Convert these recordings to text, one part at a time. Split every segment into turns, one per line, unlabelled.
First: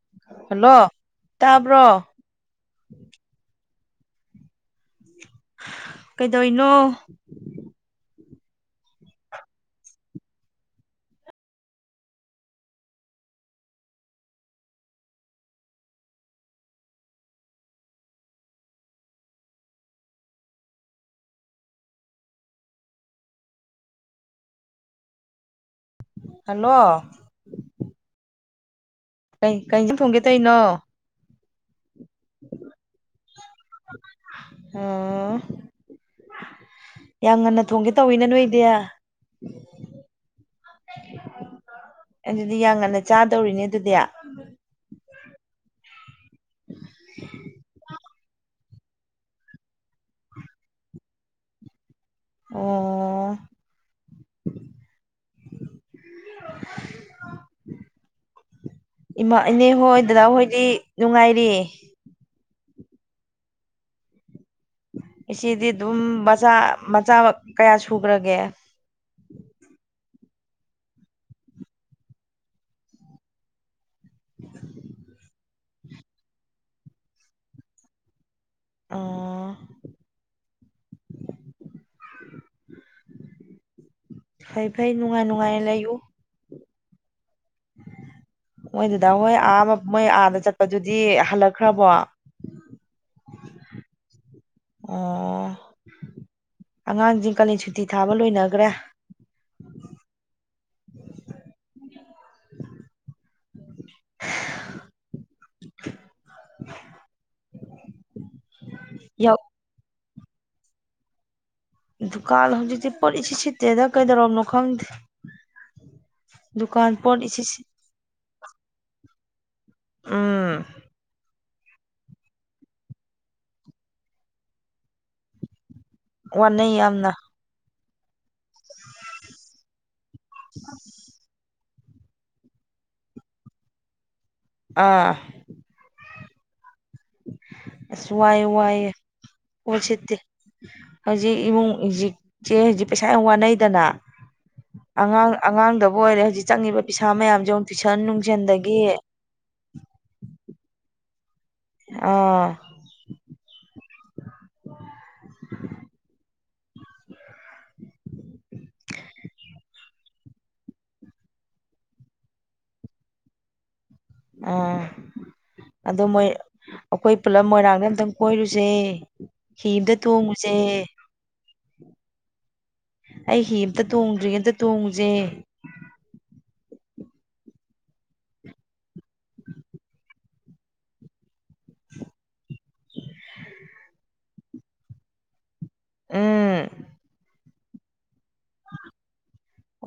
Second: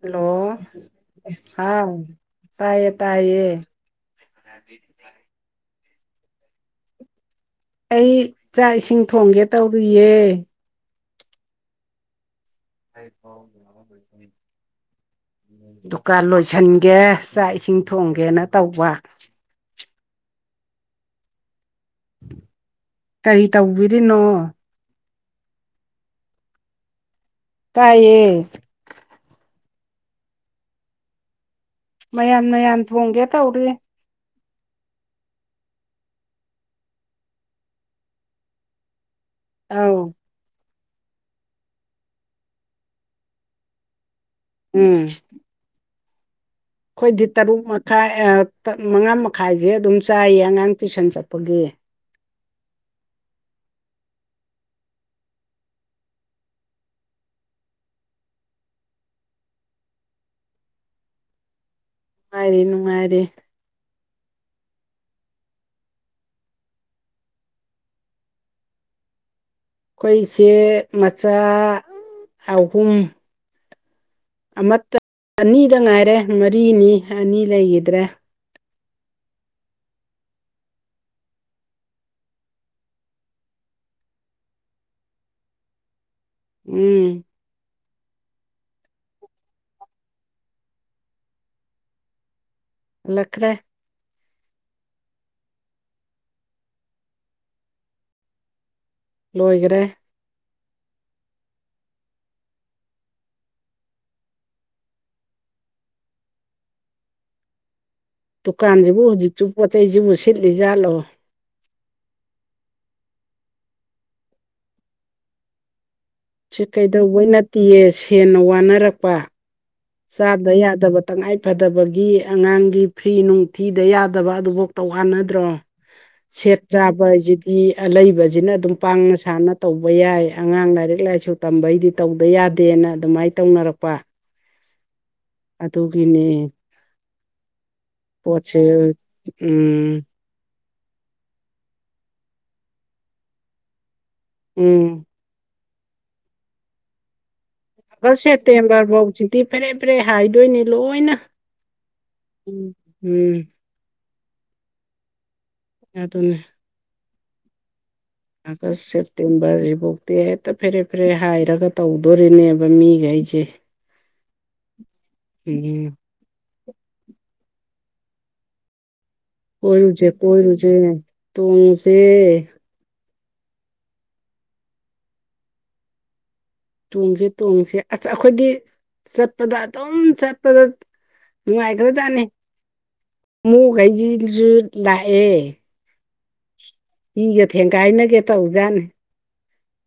Hello ꯍꯥꯎ ꯇꯥꯏꯌꯦ ꯇꯥꯏꯌꯦ [inaudible]
ꯀꯩꯗꯧꯏꯅꯣ
ꯑꯩ ꯆꯥꯛ ꯏꯁꯤꯡ ꯊꯣꯡꯒꯦ ꯇꯧꯔꯤꯌꯦ [unintelligible] ꯗꯨꯀꯥꯟ ꯂꯣꯏꯁꯟꯒꯦ ꯆꯥꯛ ꯏꯁꯤꯡ ꯊꯣꯡꯒꯦꯅ ꯇꯧꯕ ꯀꯔꯤ ꯇꯧꯕꯤꯔꯤꯅꯣ
ꯍꯜꯂꯣ
ꯇꯥꯏꯌꯦ
ꯀꯩ ꯀꯩ ꯏꯟꯖꯥꯡ ꯊꯣꯡꯒꯦ ꯇꯩꯅꯣ
ꯃꯌꯥꯟ ꯃꯌꯥꯟ ꯊꯣꯡꯒꯦ ꯇꯧꯔꯤ
ꯑꯣ ꯌꯥꯝ ꯉꯟꯅ ꯊꯣꯡꯒꯦ ꯇꯧꯋꯤꯅ ꯅꯣꯏꯗꯤ
ꯑꯥꯎ
ꯑꯗꯨꯗꯤ ꯌꯥꯝ ꯉꯟꯅ ꯆꯥꯗꯧꯔꯤꯅꯦ ꯑꯗꯨꯗꯤ
ꯎꯝ ꯑꯩꯈꯣꯏꯗꯤ ꯇꯔꯨꯛ ꯃꯈꯥꯏ ꯃꯉꯥ ꯃꯈꯥꯏꯁꯦ ꯑꯗꯨꯝ ꯆꯥꯏꯌꯦ ꯑꯉꯥꯡ ꯇꯨꯏꯁꯟ ꯆꯠꯄꯒꯤ
ꯑꯣ [unintelligible] ꯏꯃꯥ ꯏꯅꯦ ꯍꯣꯏ ꯗꯗꯥ ꯍꯣꯏꯗꯤ ꯅꯨꯡꯉꯥꯏꯔꯤ
ꯅꯨꯡꯉꯥꯏꯔꯤ ꯅꯨꯡꯉꯥꯏꯔꯤ
ꯏꯆꯦꯗꯤ ꯑꯗꯨꯝ ꯃꯆꯥ ꯃꯆꯥ ꯀꯌꯥ ꯁꯨꯒ꯭ꯔꯒꯦ
ꯑꯩꯈꯣꯏ ꯏꯆꯦ ꯃꯆꯥ ꯑꯍꯨꯝ ꯑꯃꯠꯇ ꯑꯅꯤꯗ ꯉꯥꯏꯔꯦ ꯃꯔꯤꯅꯤ ꯑꯅꯤ ꯂꯩꯒꯤꯗ꯭ꯔꯦ
ꯑꯥ ꯐꯩ ꯐꯩ ꯅꯨꯡꯉꯥꯏ ꯅꯨꯡꯉꯥꯏꯅ ꯂꯩꯌꯨ
ꯎꯝ
ꯃꯣꯏ ꯗꯗꯥ ꯍꯣꯏ ꯑꯥ ꯃꯣꯏ ꯑꯥꯗ ꯆꯠꯄꯗꯨꯗꯤ ꯍꯜꯂꯛꯈ꯭ꯔꯕꯣ
ꯂꯛꯈꯔꯦ
ꯑꯥ ꯑꯉꯥꯡꯖꯤꯡ ꯀꯂꯦꯟ ꯁꯨꯇꯤ ꯊꯥꯕ ꯂꯣꯏꯅꯒ꯭ꯔꯦ
ꯂꯣꯏꯒ꯭ꯔꯦ
[unintelligible]
ꯗꯨꯀꯥꯟꯖꯤꯕꯨ
ꯌꯥꯎ
ꯍꯧꯖꯤꯛꯁꯨ ꯄꯣꯠꯆꯩꯖꯤꯕꯨ ꯁꯤꯠꯂꯤꯖꯥꯠꯂꯣ
ꯗꯨꯀꯥꯜ ꯍꯧꯖꯤꯛꯇꯤ ꯄꯣꯠ ꯏꯁꯤ ꯁꯤꯠꯇꯦꯗ ꯀꯩꯗꯧꯔꯕꯅꯣ ꯈꯪꯗꯦ
ꯁꯤ
ꯗꯨꯀꯥꯟ ꯄꯣꯠ
ꯀꯩꯗꯧꯕꯩ
ꯏꯁꯤꯠ ꯁꯤꯠ
ꯅꯠꯇꯦꯌꯦ ꯁꯦꯅ ꯋꯥꯅꯔꯛꯄ ꯆꯥꯗ
ꯎꯝ
ꯌꯥꯗꯕ ꯇꯉꯥꯏ ꯐꯗꯕꯒꯤ ꯑꯉꯥꯡꯒꯤ ꯐ꯭ꯔꯤ ꯅꯨꯡꯊꯤꯗ ꯌꯥꯗꯕ ꯑꯗꯨꯐꯥꯎ ꯇꯧꯍꯥꯟꯅꯗ꯭ꯔꯣ ꯁꯦꯠ
ꯋꯥꯅꯩ ꯌꯥꯝꯅ
ꯆꯥꯕꯁꯤꯗꯤ ꯑꯂꯩꯕ ꯁꯤꯅ ꯑꯗꯨꯝ ꯄꯥꯡꯅ ꯁꯥꯟꯅ ꯇꯧꯕ ꯌꯥꯏ ꯑꯉꯥꯡ ꯂꯥꯏꯔꯤꯛ ꯂꯥꯏꯁꯨ ꯇꯝꯕꯩꯗꯤ ꯇꯧꯗ ꯌꯥꯗꯦꯅ ꯑꯗꯨꯃꯥꯏꯅ ꯇꯧꯅꯔꯛꯄ
ꯑꯥ
ꯑꯗꯨꯒꯤꯅꯦ꯫
ꯑ ꯁ ꯋꯥꯏ ꯋꯥꯏ
ꯎꯝ
ꯑꯣꯖꯤꯠꯇ꯫ ꯍꯧꯖꯤꯛ ꯏꯃꯨꯡ ꯍꯧꯖꯤꯛꯁꯦ ꯍꯧꯖꯤꯛ ꯄꯩꯁꯥ ꯌꯥꯝ ꯋꯥꯅꯩꯗꯅ
ꯎꯝ
ꯑꯉꯥꯡ ꯑꯉꯥꯡꯗꯕꯨ ꯑꯣꯏꯔꯦ ꯍꯧꯖꯤꯛ ꯆꯪꯉꯤꯕ ꯄꯩꯁꯥ ꯃꯌꯥꯝꯁꯦꯨ
ꯑꯒꯥꯁꯇ ꯇꯦꯝꯕꯥꯔ ꯍꯎꯁꯤ ꯇꯤ ꯐꯔꯦ ꯐꯔꯦ ꯍꯥꯏꯗꯣꯏꯅꯦ ꯂꯣꯏꯅ
ꯑꯥ
ꯎ ꯎꯝ ꯑꯗꯨꯅ ꯑꯒꯁ ꯁꯦꯞꯇꯦꯝꯕꯔ ꯖꯤꯕꯨꯣꯛ ꯇꯦ ꯍꯦꯛꯇ ꯐꯦꯔꯦ ꯐꯦꯔꯦ ꯍꯥꯏꯔꯒ ꯇꯧꯗꯣꯔꯤꯅꯦꯕ ꯃꯤꯒ ꯑꯩꯁꯦ꯫
ꯑ ꯑꯗꯨꯗꯣ ꯃꯣꯏ ꯑꯩꯈꯣꯏ ꯄꯨꯂꯝ ꯃꯣꯏꯔꯥꯡꯗ ꯑꯝꯇꯪ ꯀꯣꯏꯔꯨꯁꯦ꯫ ꯍꯤ ꯑꯝꯇ
ꯀꯣꯏꯨꯖꯦ
ꯇꯣꯡꯉꯨꯁꯦ
ꯀꯣꯏꯨꯖꯦ ꯇꯨꯁꯦ꯫
ꯑꯩ ꯍꯤ ꯑꯃꯇ ꯇꯣꯡꯗ꯭ꯔꯤꯉꯩ ꯑꯃꯇ ꯇꯣꯡꯉꯨꯁꯦ꯫
ꯇꯣꯡꯁꯤ ꯇꯣꯡꯁ ꯑꯩꯈꯣꯏꯒꯤ ꯆꯠꯄꯗ ꯑꯗꯨꯝ ꯆꯠꯄꯗ ꯅꯨꯡꯉꯥꯏꯇꯕꯖꯥꯅꯤ ꯃꯣꯛꯈꯩꯁꯤꯁꯨ ꯂꯥꯛꯑꯦ꯫
ꯎꯝ
ꯏꯒꯦ ꯊꯦꯡ ꯀꯥꯏꯅꯒꯦ ꯇꯧꯖꯥꯅꯦ꯫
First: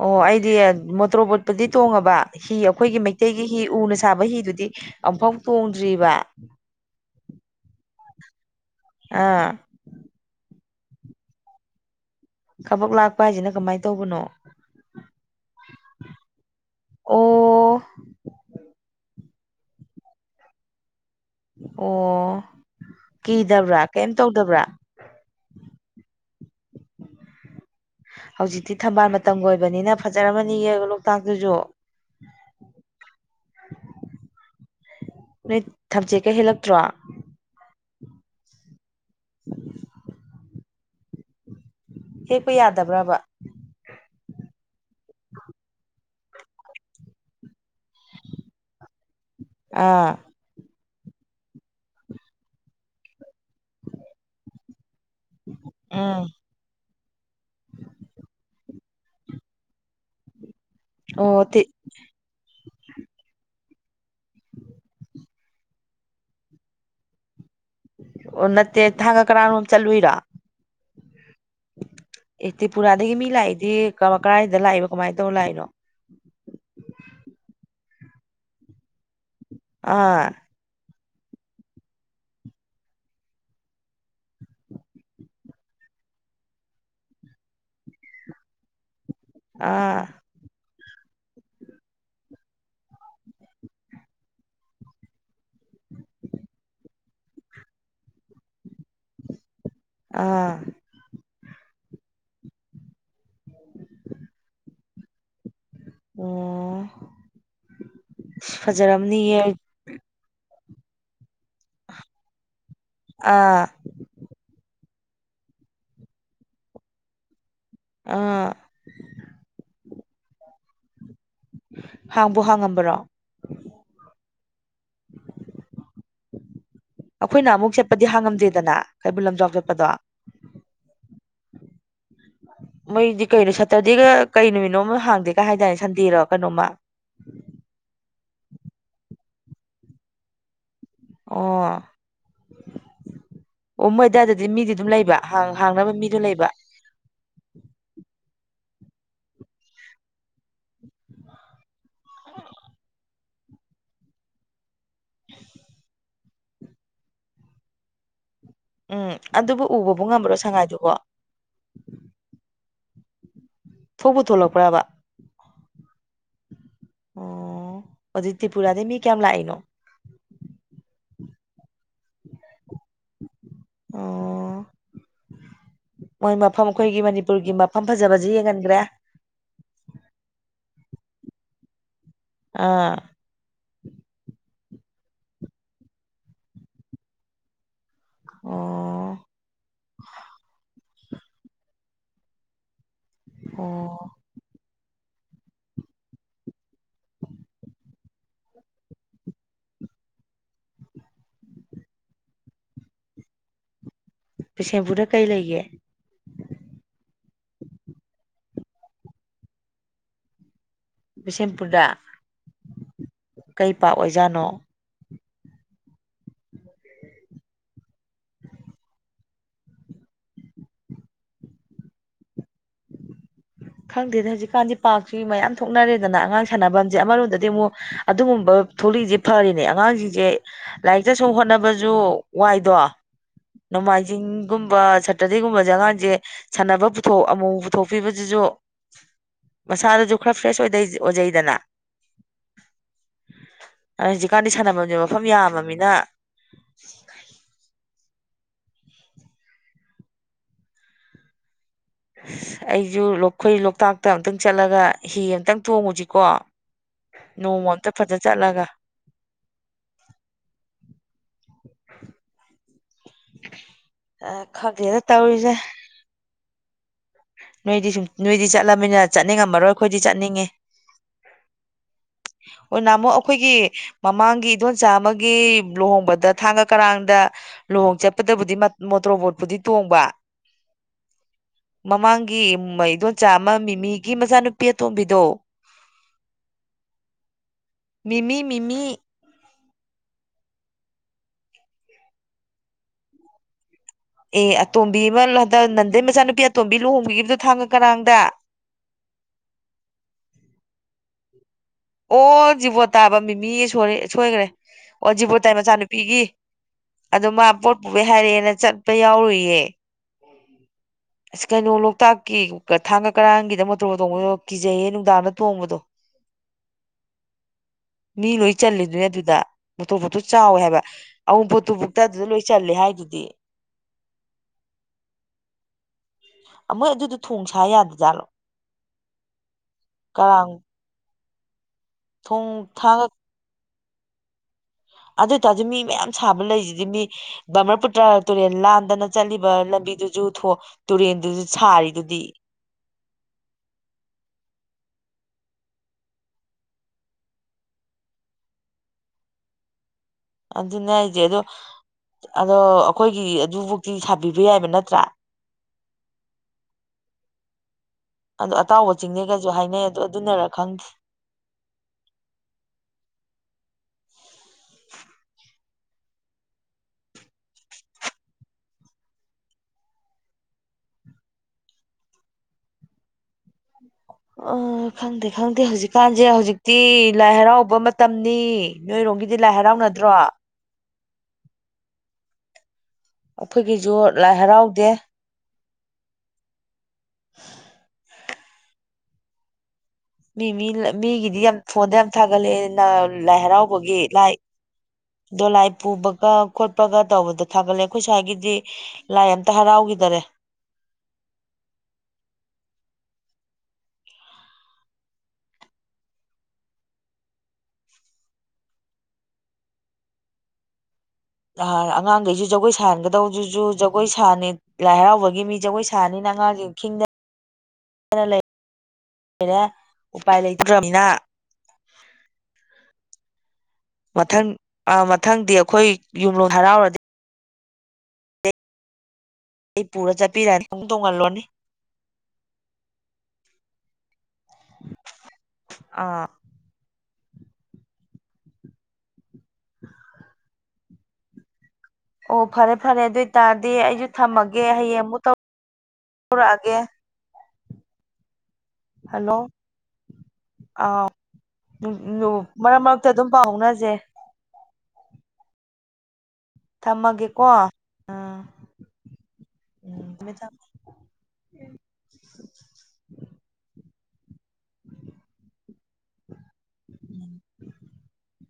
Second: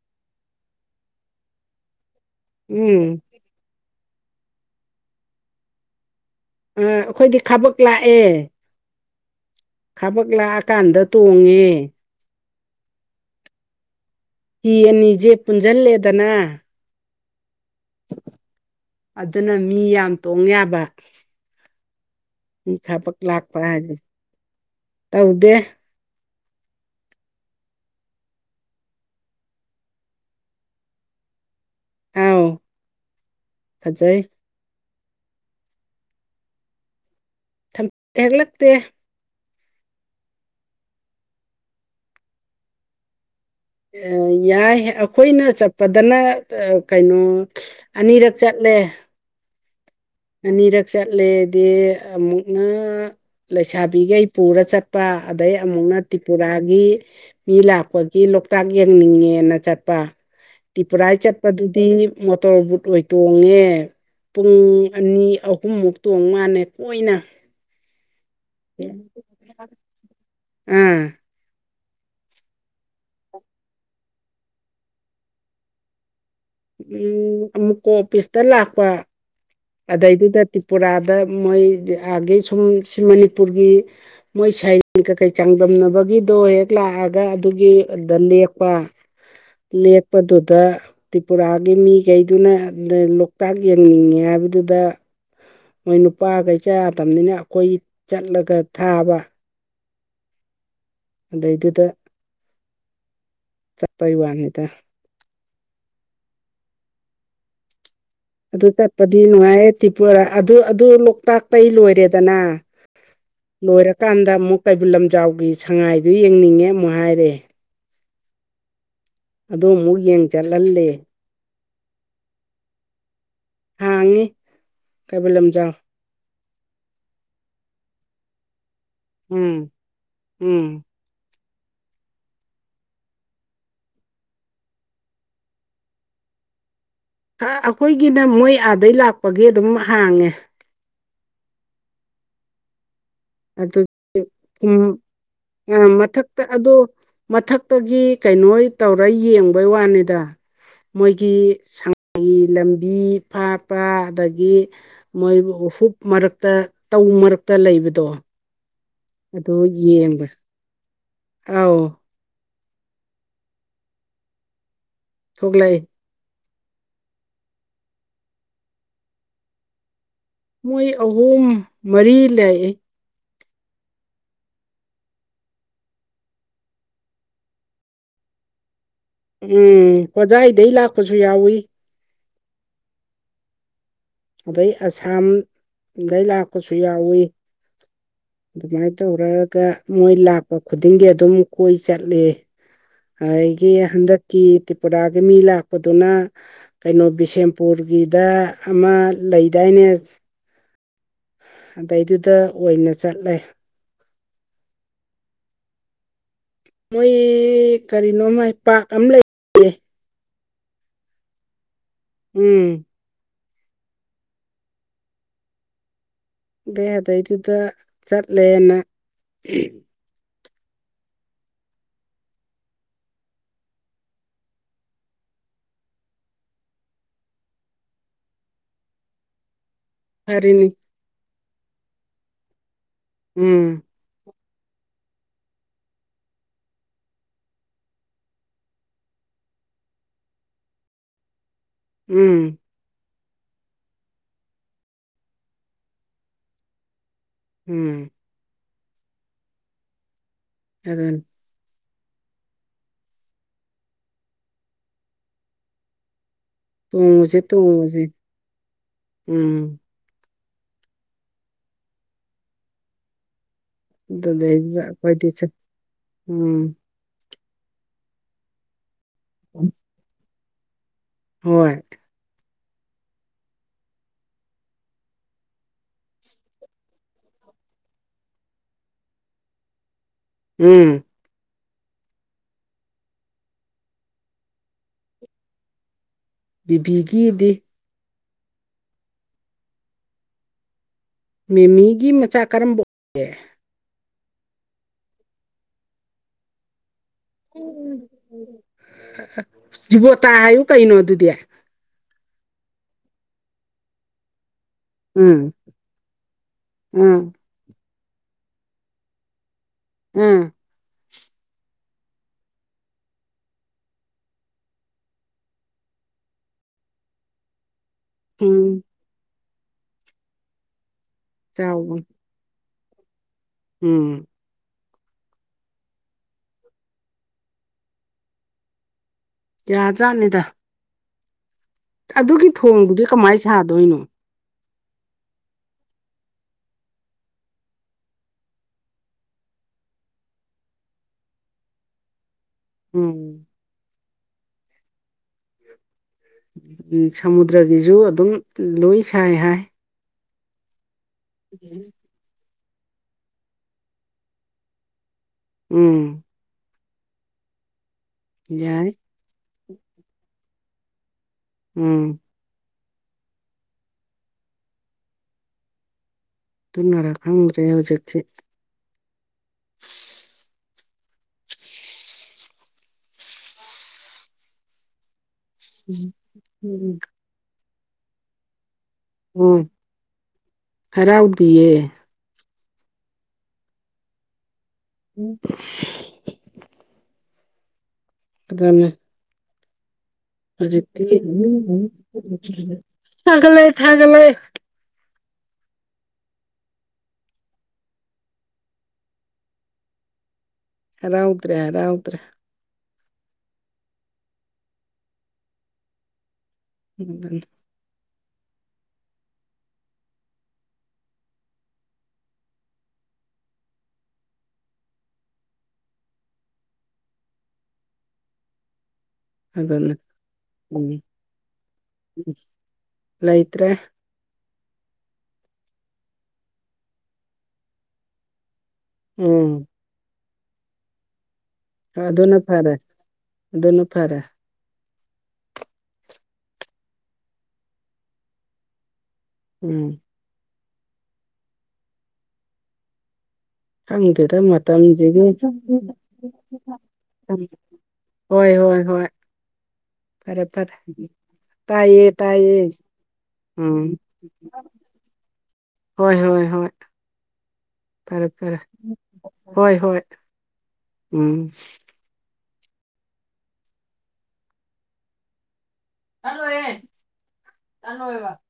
ꯑꯣ ꯑꯩꯗꯤ ꯃꯣꯇꯣꯔꯣꯕꯣꯠꯄꯨꯗꯤ ꯇꯣꯡꯉꯕ ꯍꯤ ꯑꯩꯈꯣꯏꯒꯤ
ꯎꯝ
ꯃꯩꯇꯩꯒꯤ ꯍꯤ ꯎꯅ ꯁꯥꯕ ꯍꯤꯗꯨꯗꯤ ꯑꯃꯨꯐꯥꯎ ꯇꯣꯡꯗ꯭ꯔꯤꯕ
ꯑꯩꯈꯣꯏꯗꯤ ꯈꯕꯛ ꯂꯥꯛꯑꯦ꯫
ꯑꯥ
ꯈꯕꯛ ꯂꯥꯛꯑꯀꯥꯟꯗ ꯇꯣꯡꯉꯦ꯫
ꯊꯕꯛ ꯂꯥꯛꯄ ꯍꯥꯏꯁꯤꯅ ꯀꯃꯥꯏꯅ ꯇꯧꯕꯅꯣ?
ꯍꯤ ꯑꯅꯤꯁꯦ ꯄꯨꯟꯁꯤꯜꯂꯦꯗꯅ
ꯑꯣ
ꯑꯗꯨꯅ ꯃꯤ ꯌꯥꯝ ꯇꯣꯡ ꯌꯥꯕ
ꯑꯣ
ꯃꯤ ꯈꯥꯕꯛ ꯂꯥꯛꯄ
ꯀꯤꯗꯕ꯭ꯔꯥ
ꯍꯥꯏꯁꯦ
ꯀꯩꯝ ꯇꯧꯗꯕ꯭ꯔꯥ?
ꯇꯧꯗꯦ꯫
ꯍꯧꯖꯤꯛꯇꯤ ꯊꯝꯕꯥꯜ ꯃꯇꯝꯒꯤ ꯑꯣꯏꯕꯅꯤꯅ ꯐꯖꯔꯝꯃꯅꯤ ꯂꯣꯛꯇꯥꯛꯇꯨꯁꯨ
ꯑꯥꯎ ꯐꯖꯩ꯫
ꯅꯣꯏ ꯊꯝꯆꯦꯠꯀ ꯍꯦꯜꯂꯛꯇ꯭ꯔꯣ?
ꯍꯒ ꯂꯛꯇꯇ
[inaudible] ꯍꯦꯛꯄ ꯌꯥꯗꯕ꯭ꯔꯕ
ꯌꯥꯏ ꯑꯩꯈꯣꯏꯅ ꯆꯠꯄꯗꯅ ꯀꯩꯅꯣ ꯑꯅꯤꯔꯛ ꯆꯠꯂꯦ꯫
ꯑꯥ
ꯑꯅꯤꯔꯛ ꯆꯠꯂꯦꯗꯤ ꯑꯃꯨꯛꯅ ꯂꯩꯁꯥꯕꯤꯈꯩ ꯄꯨꯔ ꯆꯠꯄ ꯑꯗꯩ ꯑꯃꯨꯛꯅ
ꯎꯝ
ꯇ꯭ꯔꯤꯄꯨꯔꯥꯒꯤ ꯃꯤ ꯂꯥꯛꯄꯒꯤ ꯂꯣꯛꯇꯥꯛ ꯌꯦꯡꯅꯤꯡꯉꯦꯅ ꯆꯠꯄ ꯇ꯭ꯔꯤꯄꯨꯔꯥ
ꯑꯣ ꯇꯤ
ꯆꯠꯄꯗꯨꯗꯤ ꯃꯣꯇꯣꯔ ꯕꯨꯠ ꯑꯣꯏ ꯇꯣꯡꯉꯦ ꯄꯨꯡ ꯑꯅꯤ ꯑꯍꯨꯝꯃꯨꯛ ꯇꯣꯡ ꯃꯥꯜꯂꯦ ꯀꯣꯏꯅ
ꯑꯣ ꯅꯠꯇꯦ ꯊꯥꯡꯒ ꯀꯔꯥꯔꯣꯝ ꯆꯠꯂꯨꯏꯔꯥ
ꯎꯝ
ꯑꯦ ꯇ꯭ꯔꯤꯄꯨꯔꯥꯗꯒꯤ ꯃꯤ ꯂꯥꯛꯏꯗꯤ ꯀꯗꯥꯥꯏꯗ ꯂꯥꯛꯏꯕꯣ ꯀꯃꯥꯏꯅ ꯇꯧꯔ ꯂꯥꯛꯏꯅꯣ
ꯎꯝ ꯑꯃꯨꯛꯀ ꯑꯣꯐꯤꯁꯇ ꯂꯥꯛꯄ
ꯑꯥ
ꯑꯗꯩꯗꯨꯗ ꯇ꯭ꯔꯤꯄꯨꯔꯥꯗ ꯃꯣꯏ ꯑꯒꯤ ꯁꯨꯝ ꯁꯤ ꯃꯅꯤꯄꯨꯔꯒꯤ ꯃꯣꯏ ꯁꯥꯏꯟ ꯀꯩꯀꯩ ꯆꯥꯡꯗꯝꯅꯕꯒꯤꯗꯣ ꯍꯦꯛ ꯂꯥꯛꯑꯒ ꯑꯗꯨꯒꯤꯗ ꯂꯦꯛꯄ
ꯑꯥ
ꯂꯦꯛꯄꯗꯨꯗ ꯇ꯭ꯔꯤꯄꯨꯔꯥꯒꯤ ꯃꯤꯈꯩꯗꯨꯅ ꯂꯣꯛꯇꯥꯛ ꯌꯦꯡꯅꯤꯡꯉꯦ ꯍꯥꯏꯕ ꯑꯗꯨꯗ ꯃꯣꯏ ꯅꯨꯄꯥ ꯀꯩꯆꯥ ꯇꯅꯤꯅ ꯑꯩꯈꯣꯏ ꯆꯠꯂꯒ ꯊꯥꯕ
ꯑꯥ
ꯑꯗꯩꯗꯨꯗ ꯆꯠꯄꯩ ꯋꯥꯅꯤꯗ
ꯑꯣ
ꯑꯗꯨ ꯆꯠꯄꯗꯤ
ꯐꯖꯔꯝꯅꯤꯌꯦ
ꯅꯨꯡꯉꯥꯏꯔ ꯇ꯭ꯔꯤꯄꯥ ꯑꯗꯨ ꯑꯗꯨ ꯂꯣꯛꯇꯥꯛꯇꯩ ꯂꯣꯏꯔꯦꯗꯅ
ꯑꯥ
ꯂꯣꯏꯔꯀꯥꯟꯗ ꯑꯃꯨꯛ ꯀꯩꯕꯨꯜ ꯂꯝꯖꯥꯎꯒꯤ ꯁꯉꯥꯏꯗꯨ ꯌꯦꯡꯅꯤꯡꯉꯦ ꯑꯃꯨꯛ ꯍꯥꯏꯔꯦ
ꯑꯥ
ꯑꯗꯣ ꯑꯃꯨꯛ ꯌꯦꯡ ꯆꯠꯍꯜꯂꯦ
ꯍꯥꯡꯕ ꯍꯥꯡꯉꯝꯕꯔꯣ
ꯍꯥꯡꯉꯤ ꯀꯩꯕꯨꯜ ꯂꯝꯖꯥꯎ
ꯑꯩꯈꯣꯏꯅ ꯑꯃꯨꯛ ꯆꯠꯄꯗꯤ ꯍꯥꯡꯉꯝꯗꯦꯗꯅ ꯀꯩꯕꯨꯜ ꯂꯝꯖꯥꯎ
ꯎꯝ
ꯆꯠꯄꯗꯣ
ꯎꯝ
ꯃꯣꯏꯗꯤ ꯀꯩꯅꯣ ꯁꯦꯇꯔꯗꯦꯒ ꯀꯩ ꯅꯨꯃꯤꯠꯅꯣꯝꯃ ꯍꯥꯡꯗꯦꯒ ꯍꯥꯏꯗꯥꯏꯅꯦ ꯁꯟꯗꯦꯔꯣ ꯀꯩꯅꯣꯃꯥ
ꯑꯩꯈꯣꯏꯒꯤꯅ ꯃꯣꯏ ꯑꯥꯗꯩ ꯂꯥꯛꯄꯒꯤ ꯑꯗꯨꯝ ꯍꯥꯡꯉꯦ
ꯑꯣ
ꯑꯗꯨ
ꯑꯣ ꯃꯣꯏꯗꯥꯏꯗꯗꯤ ꯃꯤꯗꯤ ꯑꯗꯨꯝ ꯂꯩꯕ ꯍꯥꯡꯅꯕ ꯃꯤꯗꯨꯣ
ꯃꯊꯛꯇ
ꯂꯩꯕ
ꯑꯗꯣ ꯃꯊꯛꯇꯒꯤ ꯀꯩꯅꯣ ꯇꯧꯔ ꯌꯦꯡꯕꯩ ꯋꯥꯅꯤꯗ ꯃꯣꯏꯒꯤ ꯁꯉꯥꯏꯒꯤ ꯂꯝꯕꯤ ꯐꯥꯇꯄꯥ ꯑꯗꯒꯤ ꯃꯣꯏꯕꯨ ꯍꯨꯞ ꯃꯔꯛꯇ ꯇꯧ ꯃꯔꯛꯇ ꯂꯩꯕꯗꯣ
ꯎꯝ
ꯑꯗꯨ
ꯑꯗꯨꯕꯨ ꯎꯕꯕꯨ
ꯌꯦꯡꯕ
ꯉꯝꯕ꯭ꯔꯣ ꯁꯉꯥꯏꯗꯨꯕꯣ
ꯑꯥꯎ
ꯊꯣꯛ ꯄꯨ ꯊꯣꯛꯂꯛꯄ꯭ꯔꯕ
ꯊꯣꯛꯣꯛꯂ
ꯑꯣ ꯑꯗꯨꯗꯤ ꯇ꯭ꯔꯤꯄꯨꯔꯥꯗꯩꯩ ꯃꯤ ꯀꯌꯥꯝ ꯂꯥꯛꯏꯅꯣ
ꯃꯣꯏ ꯑꯍꯨꯝ ꯃꯔꯤ ꯂꯥꯛ ꯏ
ꯑꯣ ꯃꯣꯏ ꯃꯐꯝ ꯑꯩꯈꯣꯏꯒꯤ ꯃꯅꯤꯄꯨꯔꯒꯤ ꯃꯐꯝ ꯐꯖꯕꯁꯤ ꯌꯦꯡꯍꯟꯈ꯭ꯔꯦ
ꯎꯝ ꯍꯣꯖꯥꯢꯗꯒꯤ ꯂꯥꯛꯄꯁꯨ ꯌꯥꯎꯏ
ꯑꯥ
ꯑꯗꯩ ꯑꯁꯥꯝꯗꯩ ꯂꯥꯛꯄꯁꯨ ꯌꯥꯎꯏꯤ ꯑꯗꯨꯃꯥꯏꯅ
ꯑꯣ
ꯇꯧꯔꯒ ꯃꯣꯏ ꯂꯥꯛꯄ ꯈꯨꯗꯤꯡꯒꯤ ꯑꯗꯨꯝ ꯀꯣꯏ ꯆꯠꯂꯤ ꯑꯩꯗꯒꯤ
ꯑꯣ
ꯍꯟꯗꯛꯀꯤ ꯇ꯭ꯔꯤꯄꯨꯔꯥꯒꯤ ꯃꯤ ꯂꯥꯛꯄꯗꯨꯅ ꯀꯩꯅꯣ ꯕꯤꯁꯦꯝꯄꯨꯔꯒꯤꯗ ꯑꯃ ꯂꯩꯗꯥꯏꯅꯦ ꯑꯗꯩꯗꯨꯗ ꯑꯣꯏꯅ ꯆꯠꯂꯦ
ꯕꯤꯁꯦꯝꯄꯨꯔꯗ ꯀꯩ ꯂꯩꯒꯦ
ꯃꯣꯏ ꯀꯔꯤꯅꯣ ꯃꯥꯏ ꯄꯥꯛ ꯑꯃ ꯂꯩ
ꯕꯤꯁꯦꯝꯄꯨꯔꯗ
ꯎꯝ
ꯀꯩ ꯄꯥꯛ ꯑꯣꯏꯖꯥꯠꯅꯣ
ꯑꯩ ꯑꯗꯩꯗꯨꯗ ꯆꯠꯂꯦꯅ
ꯈꯪꯗꯦꯗ ꯍꯧꯖꯤꯛꯀꯥꯟꯗꯤ ꯄꯥꯛꯁꯤ ꯃꯌꯥꯝ ꯊꯣꯛꯅꯔꯦꯗꯅ ꯑꯉꯥꯡ ꯁꯥꯟꯅꯐꯝꯁꯦ ꯑꯃꯔꯣꯝꯗꯗꯤ ꯑꯃꯨꯛ ꯑꯗꯨꯒꯨꯝꯕ ꯊꯣꯛꯂꯛꯏꯁꯦ ꯐꯔꯤꯅꯦ ꯑꯉꯥꯡꯁꯤ ꯖꯦ
ꯍꯥꯏꯔꯤꯅꯤ
ꯂꯥꯏꯔꯤꯛꯇꯁꯨꯝ ꯍꯣꯠꯅꯕꯁꯨ ꯋꯥꯏꯗꯣ
ꯎꯝ
ꯅꯣꯡꯃꯥꯏꯖꯤꯡ ꯒꯨꯝꯕ ꯁꯇꯔꯗꯦꯒꯨꯝꯕꯁꯦ ꯑꯉꯥꯡꯁꯦ ꯁꯥꯟꯅꯕ ꯄꯨꯊꯣꯛ ꯑꯃꯨ ꯄꯨꯊꯣꯛꯄꯤꯕꯗꯨꯁꯨ ꯃꯁꯥꯗꯨꯁꯨ ꯈꯔ ꯐ꯭ꯔꯦꯁ ꯑꯣꯏ ꯑꯣꯏꯖꯩꯗꯅ
ꯎꯝ
ꯑ ꯍꯧꯖꯤꯛꯀꯥꯟꯗꯤ ꯁꯥꯟꯅꯐꯝꯝꯁꯦ ꯃꯐꯝ ꯌꯥꯝꯃꯃꯤꯅ
ꯎꯝ ꯎꯝ [unintelligible]
ꯑꯁ ꯑꯩꯁꯨ ꯑꯩꯈꯣꯏ ꯂꯣꯛꯇꯥꯛꯇ ꯑꯨꯛꯇꯪ ꯆꯠꯂꯒ ꯍꯤ ꯑꯃꯨꯇꯪ ꯊꯣꯡꯉꯨꯁꯤꯀꯣ
ꯇꯨꯡꯉꯨꯁꯦ ꯇꯨꯡꯉꯨꯁꯦ ꯎꯝ ꯑꯗꯨꯗꯗ
ꯈꯪꯗꯦꯗ
ꯀꯣꯏꯇꯁ
ꯇꯧꯔꯤꯁꯦ
ꯎꯝ
ꯅꯣꯏꯗꯤ ꯁꯨꯝ ꯅꯣꯏꯗꯤ ꯆꯠꯂꯅꯤꯅ ꯆꯠꯅꯤꯡꯉꯝꯃꯔꯣꯏ ꯑꯩꯈꯣꯏꯗꯤ ꯆꯠꯅꯤꯡꯉꯤ
ꯍꯣꯏ
[inaudible] ꯑꯣ ꯅꯅꯥꯃꯣꯛ ꯑꯩꯈꯣꯏꯒꯤ ꯃꯃꯥꯡꯒꯤ ꯏꯗꯣꯟꯆꯥ ꯑꯃꯒꯤ ꯂꯨꯍꯣꯡꯕꯗ ꯊꯥꯡꯒ ꯀꯔꯥꯡꯗ ꯂꯨꯍꯣꯡ ꯆꯠꯄꯗꯕꯨꯗꯤ ꯃꯣꯇꯣꯔꯣ ꯕꯣꯠꯄꯨꯗꯤ ꯇꯣꯡꯕ
ꯎꯝ
ꯃꯃꯥꯡꯒꯤ ꯃꯩꯗꯣꯟꯆꯥ ꯑꯃ ꯃꯤꯃꯤꯒꯤ ꯃꯆꯥꯅꯨꯄꯤ ꯑꯇꯣꯝꯕꯤꯗꯣ
ꯕꯤꯕꯤꯒꯤꯗꯤ
ꯃꯤꯃꯤ ꯃꯤꯃꯤ
ꯃꯦꯃꯤꯒꯤ ꯃꯆꯥ ꯀꯔꯝꯕ ꯑꯣꯏꯒꯦ
ꯑꯦ ꯇꯣꯝꯕꯤ ꯃ ꯍꯟꯗꯥꯛ ꯂꯥꯟꯗ ꯒꯤ ꯃꯆꯥꯅꯨꯄꯤ ꯑꯇꯣꯟꯕꯤ ꯂꯨꯍꯣꯡꯕꯤꯒꯤꯕꯗꯣ
ꯖꯤꯕꯣꯇꯥ ꯍꯥꯏꯌꯨ ꯀꯩꯅꯣ ꯑꯗꯨꯗꯤ
ꯑꯣ ꯖꯤꯕꯣꯠꯇꯥ ꯍꯥꯏꯕꯥ ꯃꯤꯃꯤ ꯌꯦ ꯁꯣꯏꯈꯔꯦ ꯑꯣ
ꯎꯝ
ꯖꯤꯕꯣꯇꯥꯏ ꯃꯆꯥꯅꯨꯄꯤꯒꯤ ꯑꯗꯨ
ꯎꯝ
ꯃꯥ ꯄꯣꯠ ꯄꯨꯕꯩ ꯍꯥꯏꯔꯛ ꯑꯥꯅ ꯆꯠꯄ ꯌꯥꯎꯔꯨꯏꯌꯦ
ꯎꯝ
ꯑꯁ ꯀꯩꯅꯣ ꯂꯣꯛꯇꯥꯛꯀꯤ ꯊꯥꯡꯒ ꯀꯔꯥꯡꯒꯤꯗ ꯃꯣꯇꯣꯔ ꯇꯣꯡꯕꯗꯣ ꯀꯤꯖꯩꯌꯦ ꯅꯨꯡꯗꯥꯡꯗ ꯇꯣꯡꯕꯗꯣ [inaudible] ꯃꯤ ꯂꯣꯏ
ꯎꯝ
ꯆꯜꯂꯤꯗꯨꯅꯦ ꯑꯗꯨꯗ ꯃꯣꯇꯣꯔꯕꯣꯠ ꯇꯣ ꯆꯥꯎꯋꯦ ꯍꯥꯏꯕ ꯑꯋꯥꯎꯟꯄꯣꯠꯇꯨ ꯕꯨꯛꯇ
ꯆꯥꯎꯕꯅꯤ
ꯑꯗꯨꯗ ꯂꯣꯏ ꯆꯠꯂꯦ ꯍꯥꯏꯗꯨꯗꯤ
ꯎꯝ
ꯃꯣꯏ ꯑꯗꯨꯗꯣ ꯊꯣꯡ ꯁꯥ ꯌꯥꯗꯖꯥꯠꯂꯣ
ꯀꯦꯌꯥꯖꯥꯠꯅꯤꯗ
ꯀꯔꯥꯡ
ꯑꯗꯨꯒꯤ
ꯊꯣꯡ
ꯊꯣꯡꯗꯨꯗꯤ
ꯊꯥꯡꯒ
ꯀꯃꯥꯏꯅ ꯁꯥꯗꯣꯏꯅꯣ
ꯑꯗꯨꯑꯣꯏꯇꯥꯔꯁꯨ ꯃꯤ ꯃꯌꯥꯝ ꯁꯥꯕ ꯂꯩꯁꯤꯗꯤ ꯃꯤ ꯕꯃꯔꯄꯨꯨꯇ꯭ꯔ ꯇꯨꯔꯦꯜ ꯂꯥꯟꯗꯅ ꯆꯠꯂꯤꯕ ꯂꯝꯕꯤꯗꯨꯁꯨ ꯊꯣꯡ ꯇꯨꯔꯦꯟꯗꯨꯗꯤ ꯁꯥꯔꯤꯗꯨꯗꯤ
ꯎꯝ ꯎ ꯁꯃꯨꯗ꯭ꯔꯒꯤꯁꯨ ꯑꯗꯨꯝ ꯂꯣꯏ ꯁꯥꯏ ꯍꯥꯏ
ꯑꯗꯨꯅ ꯍꯥꯏꯖꯦ ꯑꯗꯨ
ꯎꯝ
ꯑꯗꯣ ꯑꯩꯈꯣꯏꯒꯤ ꯑꯗꯨꯕꯨꯧꯇꯤ ꯁꯥꯕꯤꯕ ꯌꯥꯏꯕ ꯅꯠꯇ꯭ꯔꯥ
ꯎꯝ
ꯑꯗꯣ
ꯌꯥꯏ
ꯑꯇꯥꯎꯕ ꯆꯤꯡꯅꯦꯒꯁꯨ ꯍꯥꯏꯅꯩ ꯑꯗꯣ ꯑꯗꯨꯅꯔꯥ ꯈꯪꯗꯦ
ꯎꯝ ꯇꯨꯅꯔ ꯈꯪꯗ꯭ꯔꯦ ꯍꯧꯖꯤꯛꯇꯁꯤꯤ
ꯑ ꯈꯪꯗꯦ ꯈꯪꯗꯦ ꯍꯧꯖꯤꯛꯀꯥꯟꯁꯦ ꯍꯧꯖꯤꯛꯇꯤ
ꯎꯝ
ꯂꯥꯏ ꯍꯔꯥꯎꯕ ꯃꯇꯝꯅꯤ ꯅꯣꯏꯔꯣꯝꯒꯤꯗꯤ ꯂꯥꯏ ꯍꯔꯥꯎꯅꯗ꯭ꯔꯣ
ꯍꯔꯥꯎꯕꯤꯌꯦ
ꯑꯩꯈꯣꯏꯒꯤꯁꯨ ꯂꯥꯏ ꯍꯔꯥꯎꯗꯦ
ꯎꯝ [unintelligible]
[inaudible]
ꯑꯗꯨꯅꯤ
ꯃꯤ ꯃꯤ ꯃꯤꯒꯤꯗꯤ ꯌꯥꯝ ꯐꯣꯟꯗ ꯌꯥꯝ ꯊꯥꯒꯠꯂꯛꯑꯦꯅ ꯂꯥꯏ
ꯁꯥꯒꯠꯂꯛꯑꯦ
ꯍꯔꯥꯎꯕꯒꯤ
ꯁꯥꯒꯠꯂꯛꯑꯦ
ꯂꯥꯏ ꯗꯣꯂꯥꯏ ꯄꯨꯕꯒ ꯈꯣꯠꯄꯒ ꯇꯧꯕꯗ ꯊꯥꯒꯠꯂꯦ ꯑꯩꯈꯣꯏ ꯁ꯭ꯋꯥꯏꯒꯤꯗꯤ ꯂꯥꯏ ꯑꯃꯝꯇ ꯍꯔꯥꯎꯈꯤꯗꯔꯦ
ꯍꯥꯔꯥꯎꯗ꯭ꯔꯦ ꯍꯥꯔꯥꯎꯗ꯭ꯔꯦ [unintelligible]
ꯑꯉꯥꯡꯈꯩꯁꯨ ꯖꯒꯣꯏ ꯁꯥꯍꯟꯒꯗꯧꯗꯨꯁꯨ ꯖꯒꯣꯏ ꯁꯥꯅꯤ ꯂꯥꯏ ꯍꯔꯥꯎꯕꯒꯤ ꯃꯤ ꯖꯒꯣꯏ ꯁꯥꯅꯤꯅ ꯑꯉꯥꯡꯁꯤꯡ ꯈꯤꯡꯗꯅ ꯂꯩ
ꯑꯗꯨꯅꯤ ꯎꯝ
ꯂꯩꯇ꯭ꯔꯕꯅꯤꯅ
ꯂꯩꯇ꯭ꯔꯦ
ꯃꯊꯪ ꯑ ꯃꯊꯪꯗꯤ ꯑꯩꯈꯣꯏ ꯌꯨꯝꯂꯣ ꯍꯔꯥꯎꯔꯗꯤ
ꯎꯝ
ꯑꯩ ꯄꯨꯔ ꯆꯠꯄꯤꯔꯅꯤ ꯇꯣꯡꯍꯜꯂꯣꯅꯦ
ꯑꯗꯨꯅ ꯐꯔꯦ ꯑꯗꯨꯅ ꯐꯔꯦ
ꯑꯥ
ꯎꯝ
ꯑꯣ ꯐꯔꯦ ꯐꯔꯦ ꯑꯗꯨ ꯑꯣꯏꯇꯥꯔ
ꯈꯪꯗꯦꯗ ꯃꯇꯝꯁꯤꯒꯤ
ꯇꯧꯔꯛꯑꯒꯦ
[unintelligible] ꯍꯣꯏ ꯍꯣꯏ ꯍꯣꯏ
ꯍꯜꯂꯣ
ꯐꯔꯦ ꯐꯔꯦ
ꯑꯥ
ꯇꯥꯏꯌꯦ ꯇꯥꯏꯌꯦ
ꯃꯔꯛ ꯃꯔꯛꯇ ꯑꯗꯨꯝ ꯄꯥꯎ ꯐꯥꯎꯅꯁꯦ
ꯑꯝ ꯍꯣꯏ ꯍꯣꯏ ꯍꯣꯏ
ꯊꯝꯃꯒꯦꯀꯣ
ꯐꯔꯦ
ꯎꯝ
ꯐꯔꯦ ꯍꯣꯏ ꯍꯣꯏ
ꯊꯝꯃꯦ ꯊꯝꯃꯦ
ꯎꯝ [unintelligible]
ꯎꯝ
[unintelligible]